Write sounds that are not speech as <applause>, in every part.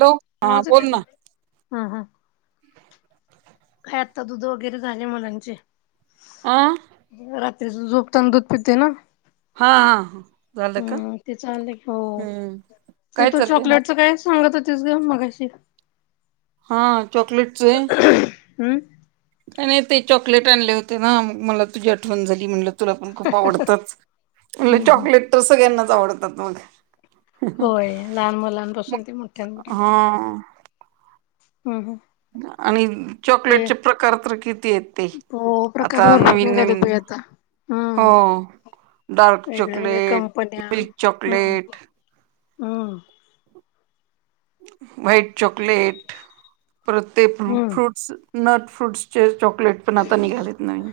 Hello हा आवाजते बोल ना का हा हा काय आत्ता दुध वगैरे झाले मुलांचे आं रात्री झोपताना दूध पिटते ना हा हा हा हम्म ते चाले हो ते काय तू चाललंय चॉकलेटच काय सांगत होतीस ग मगाशी हा चॉकलेटचे आहे हं काय नाही ते चॉकलेट आणले होते ना मग मला तुझी आठवण झाली म्हणटलं तुला पण खूप आवडतच म्ह हम्म हम्म. चॉकलेट तर सगळ्यांनाच आवडतात मग होय लहान मुलांपासून ते मोठ्यांपर्यंत हा हम् हम आणि चॉकलेटचे प्रकार तर किती आहेत ते हो प्रकार आता भरपूर नवीन निघाले नवीन बाई आता हो हम्म. डार्क वेगळ्या वेगळ्या चॉकलेट कंपन्या मिल्क चॉकलेट हम् व्हाईट चॉकलेट प्रत्येक हम्म फ्रूट्स नट फ्रूट्सचे चॉकलेट पण आता निघालेत नवीन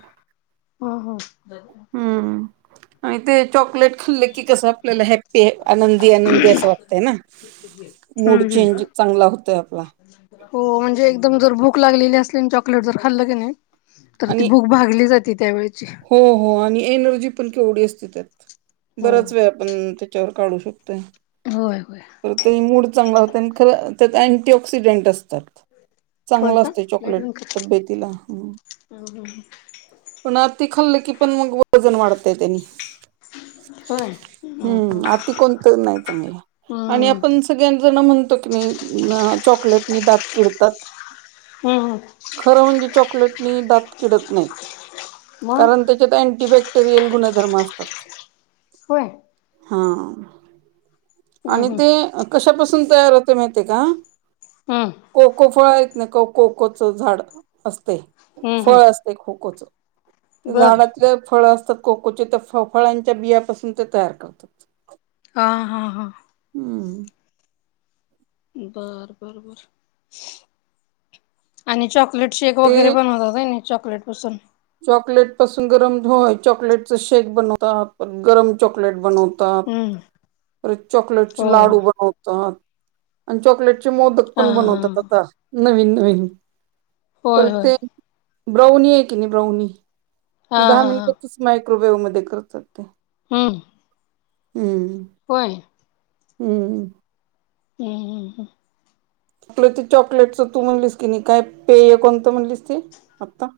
ह ह हम्म आणि ते चॉकलेट खाल्लं कि कस आपल्याला हॅप्पी आनंदी आनंदी असं वाटतय ना मूड हम्म हम्म. चेंज चांगला होतय आपला हो म्हणजे भूक लागलेली असली चाँकलेट जर खाल्लं कि नाही तर आणि भूक भागली जाते त्यावेळची हो हो आणि एनर्जी पण केवढी असते त्यात हो बराच वेळ आपण त्याच्यावर काढू शकतोय होय होय तर ते मूड चांगला होते आणि खरं त्यात अँटी ऑक्सिडेंट असतात होय चांगलं का असतय चॉकलेट तब्येतीला हा हा हा पण अती खाल्लं की पण मग वजन वाढतय त्यांनी होय हम्म अती कोणत नाही चांगलं हम्म आणि हम्म आपण सगळ्यां जण म्हणतो की नाही चॉकलेटनी दात किडतात हम्म खरं म्हणजे चॉकलेटनी दात किडत नाहीत मग कारण त्याच्यात अँटीबॅक्टेरियल गुणधर्म असतात होय हा हम्म आणि हम्म ते कशापासून तयार होतय माहिती आहे का हम् कोको फळ आहेत ना का कोकोचं झाड असते हम्म फळ हम्म असतय को कोच बर झाडातले फळ असतात कोकोचे त्या फ फळांच्या बियापासून ते तयार करतो हा हां हां हम्म बर बर बर आणि चॉक मिल्क शेक वगैरें ते पणं बनवतांत कायं चॉकलेटपासूंन चॉकलेट पासूंन गरमं होयं चॉकलेटच शेक बनवतांत गरमं चॉकलेट बनवंत तांत हम्म परंत हो चाँकलेटचे लांडू बनवतांत आणि चाँकलेट चॉकलेटचे मोदक हा पणं हा बनवतांत आंता नवीन नवीन होय परंत होय ते गउनी आहे कि नाहीं गउनी हा ते दहा हा हा मिनिटांतच मायक्रोवेव्ह मध्यें करतांत ते हम्मं हम्मं होयं हम्मं हम्मं हम्मं हमं आपलं ते चॉकलेटच तूं म्हणलीस की नाहीं कायं पेय कोणतं म्हणलीस ते आंत्ता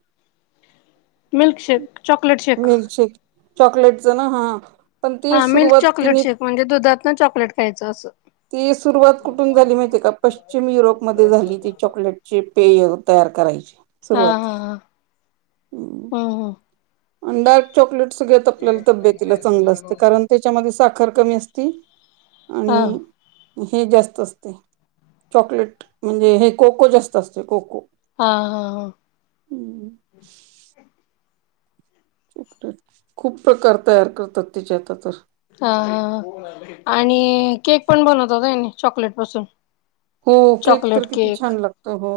milkshake chocolate shake milkshake चॉकलेटच नां हां पणं ते हा मिल्क सुरुवांत चॉकलेट केली शेक म्हणजे दुधांत नं चॉकलेट खायचं असं ती सुरुवांत कुंठून झाली माहितेय कां पश्चिम युरोपमध्यें झाली ती चॉकलेट ची पेयं तयार करायची हां सुरुवात हां हां डार्क चॉकलेट सगळं आपल्याला तब्यतीला चांगलं असतं कारणं ते त्यांच्यामध्ये सांखर कमी असती हा आणि हे जास्तं असतंय चॉकलेट म्हणजे हे कोको जास्तं असतंय कोको हां हां हां खूंप प्रकार तयार करतांत तिच्यांत आंता तरं हां हां आणि केक पणं बनवतांत होयंनी चॉकलेट पासूंन हो केक तरं किती छान लागतं हो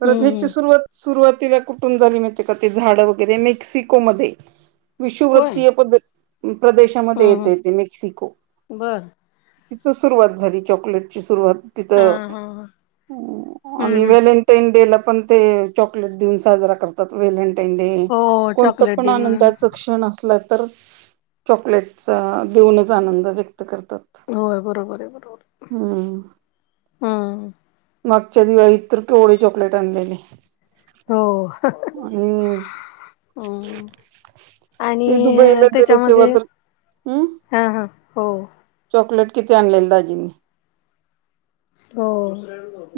परंत हम्म हे ची हम्म सुरुवांत सुरुवांतीला कुंठून झाली माहित आहे कां ती झाडं वगैरें मेक्सिको मध्यें होय विषुवृत्तीय प्रदेशांमध्ये हम्म येते ते हम् मेक्सिको बर तिथून सुरुवांत झाली चॉकलेटची सुरुवांत हा तिथं हा ह हम्म आणि हम्म व्हेले पेंडे लां पणं ते चाकलेट डे साजरां करतांत अर्थात व्हॅलेंटाईन डे हो कोणतं चॉकलेट डे पणं म्हणून आनंदाच क्षण असलां तरं चाकलेटचा देऊनच आनंद व्यंक्त करतांत होयं बरोबर आहे बरोबर आहे हम्मं मागच्यां दिवाळीत तरं केवढे चॉकलेट आणलेले हो हं हं आणि हम्मं आणि ते दुबईला त्यांचा गेले तेव्हा मध्यें तर हम्म हां हां हो हो चॉकलेट किती आनलेली दांजीनी हो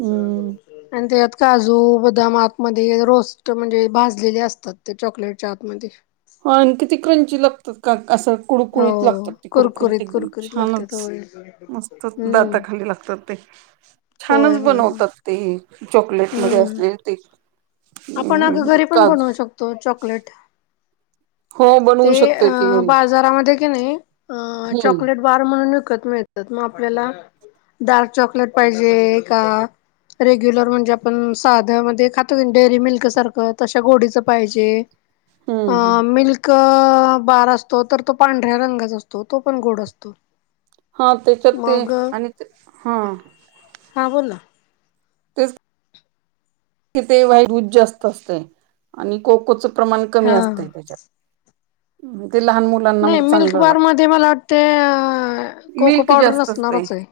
हम्म. तेतं कांजू बदांम आंत मध्यें रोस्ट म्हणजे भाजलेले असतांत ते चाकलेटच्या आंत मध्यें हो आणि किती क्रंची लागतांत कां असं कुडुकुडीत हो लागतांत ते कुरुकुरीत कुरकुरीत एकदंम कुरकुरीत लागतात होय छानचं मस्तंच हम्म दातांखाली लागतांत ते होय छानचं होय होय बनवतांत ते ते चॉकलेट मध्यें असलेली ते आपणं अगं अं, घरी पणं काजू. बनवूं शकतो चाॅकलेट हो बनवू ते शकतोय की अं घरी. बाजारांमध्ये की नाहीं अं हम्म चाॅकलेट बार म्हणूंन विकतं मिळतांत मंग आपल्यांला डार्क चॉकलेट पाहिजे कां रेग्युलर म्हणजे आपणं सांध्या मध्यें खांतो आहे डेअरी मिल्क सारखं, तशा गोडीचं पाहिजे, हम्म अ हम्म. मिल्क क अ बार असतो, तो तर पांढरा रंगाचा असतो, तो पण गोड असतो. हां त्याच्यात ते मग आणि हां. हां बोल ना. तेच तिथे वाईट ऊध जास्त असतय आणि कोकोच प्रमाण कमी हा असत, त्याच्यात. इथे लहान मुल नही मिल्क बार मध्ये मला वाटत अ, कोको मिल्क पावडर जास्त असते नसणारच ये.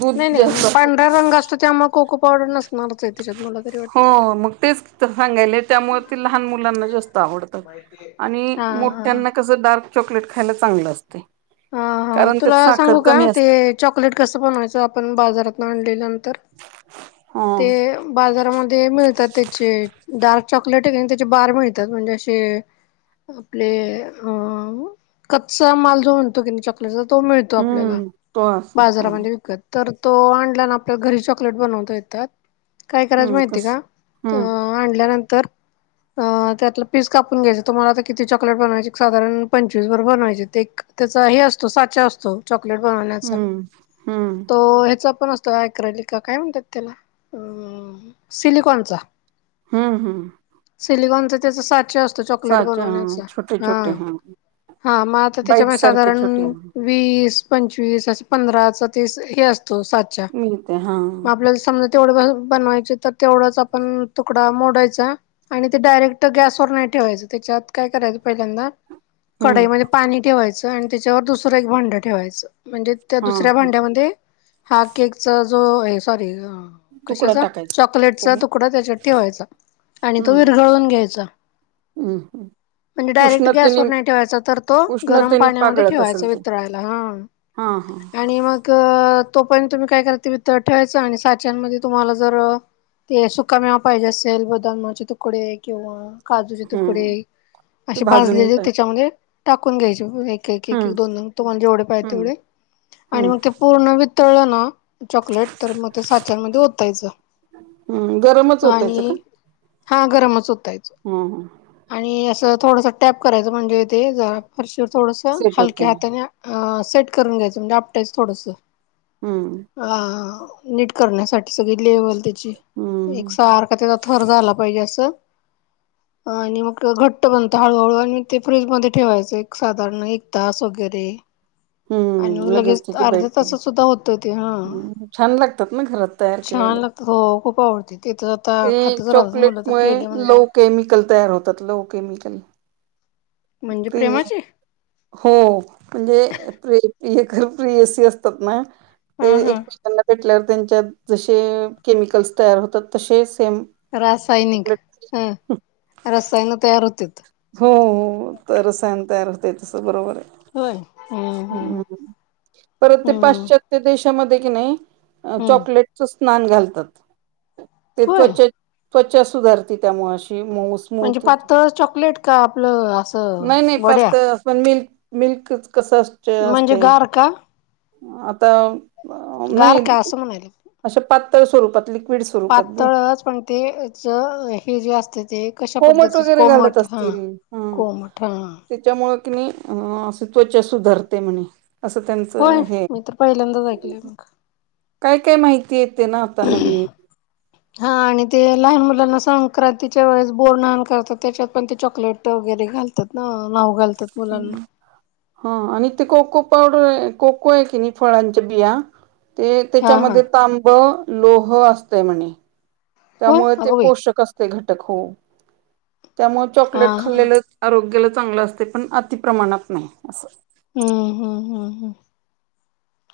दूध नही नही जास्त पांढरा असत रंग असतो, त्यामुळे कोको पावडर नसणारच ये तिच्याकडं. हो, मग तेच तर सांगायले, त्यामुळ ते लहान मुलांना जास्त आवड आणि हा हा मोठ्यांना कस, डार्क चॉकलेट खायला चांगलं असत. हं, हां तुला सांगू का, ते चॉकलेट कस बनवायच? आपण बाजारातन आणल्या नंतर, ह ते बाजारामध्ये मिळतात, त्याचे डार्क चॉकलेट ये न, त्याचे बार मिळतात, म्हणजे असे आपले अ कच्चा माल जो तो की न चॉकलेटचा, तो मिळतो आपल्याला, हम्म तो अस हम्म बाजारामध्ये विकत. तर तो आनला न आपल्याला घरी चाकलेट बनवता येतात, काय करायचं हम्म माहिती कस का? हम्म अं आल्यानंतर अं, त्यातलं पीस कापून घ्यायचा, तुम्हाला आता चॉकलेट बनवायचे, क् सादारण पंचवीस बर बनवायचे, ते एक त्याचा हे असतो, साच्या असतो, चाकलेट बनवण्याचा, हम्म हम्म तो ह्याचा पण अस तो याक्रलिक काय म्हणत्यात त्याला, अ सिलिकॉनचा. हम्म हम्. सिलिकॉनचा त्याचा साच्या अस तो चाकलेट साचा हा बनवण्याचा, छोटे छोटे आं, हा हां मग आता त्याच्या बाईट पण सारखे साधारण छोटे वीस, पंचवीस असे पंधरा चा, ते हे असतो, सा च्या, मिळते हा मग आपल्याला समज तेवढ <unintelligible> बनवायचे, तर तेवढाच तुकडा आपण मोडायचा आणि ते डायरेक्ट गॅसवर नही ठेवायचं, त्याच्यात काय करायचं पहिल्यांदा हम्म कडईमध्ये पाणी ठेवायचं आणि त्याच्यावर दुसरं एक भांड ठेवायचं, म्हणजे त्या हा दुसऱ्या हा. भांड्यामध्ये, हा केकचा जो ए सॉरी अ तुकडा कशाचा? टाकायचा चॉकलेटचा फोडणी तुकडा त्याच्यात ठेवायचा आणि तो हम्म विरघळून घ्यायचा. हम्म. म्हणजे डायरेक्ट गॅस उष्णतेने वर नही ठेवायचा, तर तो गरम उष्णतेने पाण मध्ये पागळत ठेवायच, असेल ते वितळायला, हं. हा हा आणि मग अ, तो पर्यंत तुम्ही काय करा, ते ठेवायच आणि साच्या्यांमध्ये, तुम्हाला जर ते सुका मेवा पाहिजे असेल, बदामाचे तुकडे, किंवा काजूचे तुकडे, हम्म. ते असे भाजून भाजलेले ते चांगले, टाकून घ्यायचे, <unintelligible> एक-एक, हम्म दोन-दोन तुम्हाला जेवढे पाहिजे, हम्म तेवढे आणि हम्म. मग ते पुर्ण वितळलणा चॉकलेट तर मग ते साच्यांमध्ये ओतायचं हम्म गरमच होतायचं आणि हां, गरमच ओतायच. हम हम, आणि असं थोडसं टॅप करायचं, म्हणजे ते जा फरशीवर थोडस सेट होते हलक्या हाता <unintelligible> सेट करून घ्यायचं, म्हणजे आपटायचं थोडसं. हम्म. आं, नीट करण्यासाठी, सगळी लेवल त्याची, एक हम्म. सार्ख त्याजा थर झाला पाहिजे, असं. आणि मग घट्ट बनत हळूहळू. अन् म ते फ्रीज मध्ये ठेवायचं. एक साधारण एक तास वगैरे. आणि हम्. मग ह, लगेच त्याची अर्ध्या <unintelligible> तासात सुद्धा होतं ते हा अ छान लागतात ना. घरात तयार छान केलेले. लागतात हो, खूप आवडती. तेथं ते, चॉकलेटमुळे, लो केमिकल तयार होतात. Low chemical. म्हणजे ती प्रेमाचे हो. म्हणजे, प्री- प्रियकर- प्रियसी असतात ना, ते हा हा एकमेकांना भेटल्यावर, त्यांच्यात जसे केमिकल्स तयार होतात. तसेच सेम रासायनिक. चॉकलेट हं. रसायन तयार होतेत. हो. तर रसायन तयार होतेय तस. बरोबरय. होय हम्म हम्म. ह. परत ते हम्म पाश्चात्य त्य देशामध्ये कि, नाही. अ हम्म. चॉकलेटच स्नान घालतात. ते होय त्वचा, त्वचा सुधारती. त्यामुळे अशी मऊ म्हणजे स्मूथ होती. पातळच चॉकलेट का? आपलं आस नाही - नाही, पातळ. पण मिल्क मिल्कच, कसं म्हणजे असतेय. गार का? आता ब अ गार नाही. का असं म्हणाले. अशा पातळ स्वरूपात. लिक्विड स्वरूपात ग पातळच. पण ते च हे, जे असतय. ते कशा कोमट पद्धतीच. वगैरे घालत कोमट ह, असतील हा. कोमठ. हा. त्याच्यामुळे कि नाही. अं अस, त्वच्या सुधारते म्हणे. असं होय. त्यांचं हे मी तर पहिल्यांदाच ऐकलंय, मग. काय - काय माहिती येते ना, आता नवीन. हा, आणि ते लहान मुलांना संक्रांतीच्या वेळेस बोरनाण करतात. त्याच्यात पण, ते चॉकलेट वगैरे घालतात. ना. न्हाऊ घाल ह. हा आणि ते कोको पावडरय. कोकोय की नाही, फळांच्या बिया ते, हा हा त्याच्यामध्ये तांब, लोह असतय, म्हणे. होय त्यामुळे ते अगं बाई पोषक असतय घटक. हो. त्यामुळ हा चॉकलेट हा खाल्लेलं आरोग्याला चांगलं असतय. पण अति प्रमाणात नाही. असं. हम्, हम्, हम, ह.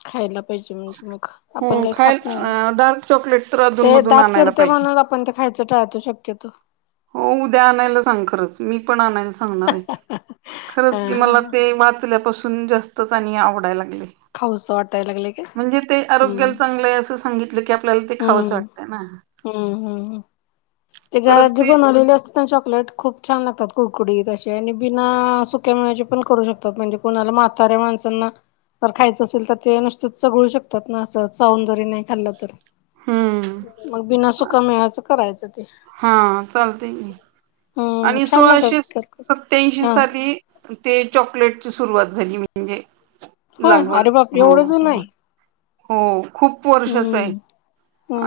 खायला पाहिजे, म्हणजे मग. आपण हो काय खात नाही. खायला डार्क चॉकलेट तर ते अधूनमधून दात आणायला कीडत ते. पाहिजे म्हणून आपण, ते खायचं टाळतो शक्यतो. हो, उद्या आणायला सांग, खरंच. मी पण आणायला सांग सांगणारय. हा खरच हा मला ते, वाचल्यापासून जास्तच आणि आवडाय लागले. खाऊस वाटायला लागले काय म्हणजे ते हम्म आरोग्याला चांगलंय. असं सांगितलं की, आपल्याला ते खावंस वाटतंय ना. हम्म, हम्म, हम्म. ते परत घरात जे ते बनवलेले असत चॉकलेट खूप छान लागतात. कुडकुडीत असे. आणि बिना, सुक्या मेव्याचे पण करू शकतात. म्हणजे कुणाला म्हाताऱ्या माणसांना जर खायचं असेल तर, ते नुसतच चगळू शकतात ना. असं चावून जरी, नाही खाल्लं तर. हम्म. मग बिना, सुकामेव्याच करायचं ते. हा, चालतय की. हम्म आणि छान सोळाशे लागतात स खरखत सत्याऐंशी हा साली ते चॉकलेटची सुरुवात झाली. म्हणजे, होय लागवड. अरे बाप एवढं हं. जुन असं आहे <unintelligible> हो खूंप वर्षीच आहे हम्म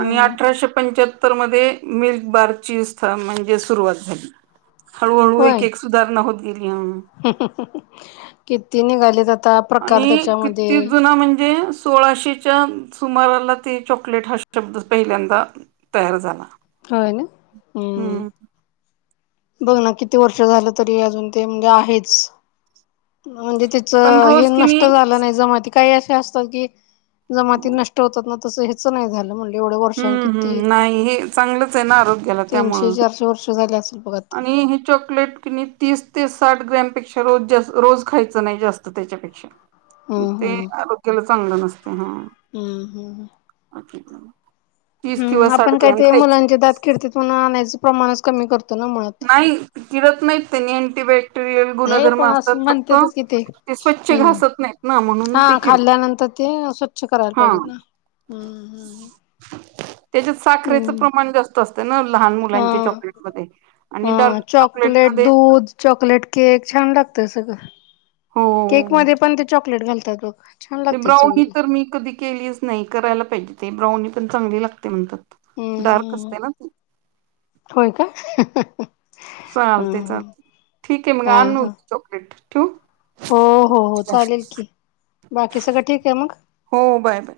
आणि अठराशे पंच्याहत्तर तरं मध्यें मिल्क बांर ची स्थान म्हणजे सुरुवांत झालीं हळूहळू एक होय एक सुधांरणा होतं गेली मंग किती निघालेत आंता आणि कित्तीक जुना म्हणजे सोळाशेच्या सुमारांला ते चॉकलेट हां शब्द पहिल्यांदा तयार झालां हो नां हू बघं नां किती वर्ष झालं तरी अजूंन ते म्हणजे आहेचं म्हणजे चं पण हे रोज किनी नष्ट झालं नाहीं जमाती कांहीं असतांत की जमाती नष्ट होतांत तसं याचं नाहीं झां म्हटलं हम्मं हम्मं नाहीं हे चांगलंच आहे नां आरोग्याला तीनशे त्यामुळें चारशे वर्ष झाले असेल बघ आता आणि हे चॉकलेट कि तीस ते साठ ग्रॅमपेक्षा रोज रोज खायचं नाहीं जास्तं त्यांच्या पेक्षा हम्म ते आरोग्यांला चांगलं नसते नां हम्मं हम्मं ओके हम्मं आपणं कायं ते मुलांचे दातं किडत्यांत म्हणुंन आणाण्याचं प्रमाणेच कमी करतो नां मगं नाहीं जीरतं नाहींत त्यांनी अंटीबायोट रियल हे गुणधर्म पण असतांत असं फक्तं म्हणतेतच कि ते स्वंच्छ हम्म. घासंत नाहींत नां म्हणूंन ते हा कीड खाल्ल्यानंतर ते स्वंच्छ करायंला पाहिजेत नां हम्मं त्यांच्यात साखरेचं प्रमाणं जास्तं असते नां लहांन मुलांचे चॉकलेट मध्यें हं चॉकलेट दूधं चॉकलेट केक छान लागतं सगळं हो केक मध्यें पणं ते चॉकलेट घालतांत बघं ते ब्राऊनी तरं मी कधी केलीच नाहीं करायंला पाहिजे ते ब्राऊनी पणं चांगली लागते म्हणतांत डार्क असते नां ती होयं कायं चालते चालते ठीकं आहे मंग हा आणूं हा. चॉकलेट ठिऊं हो हो हो चालेल की बाकी सगळं ठीकं आहे मंग हो बांय बांय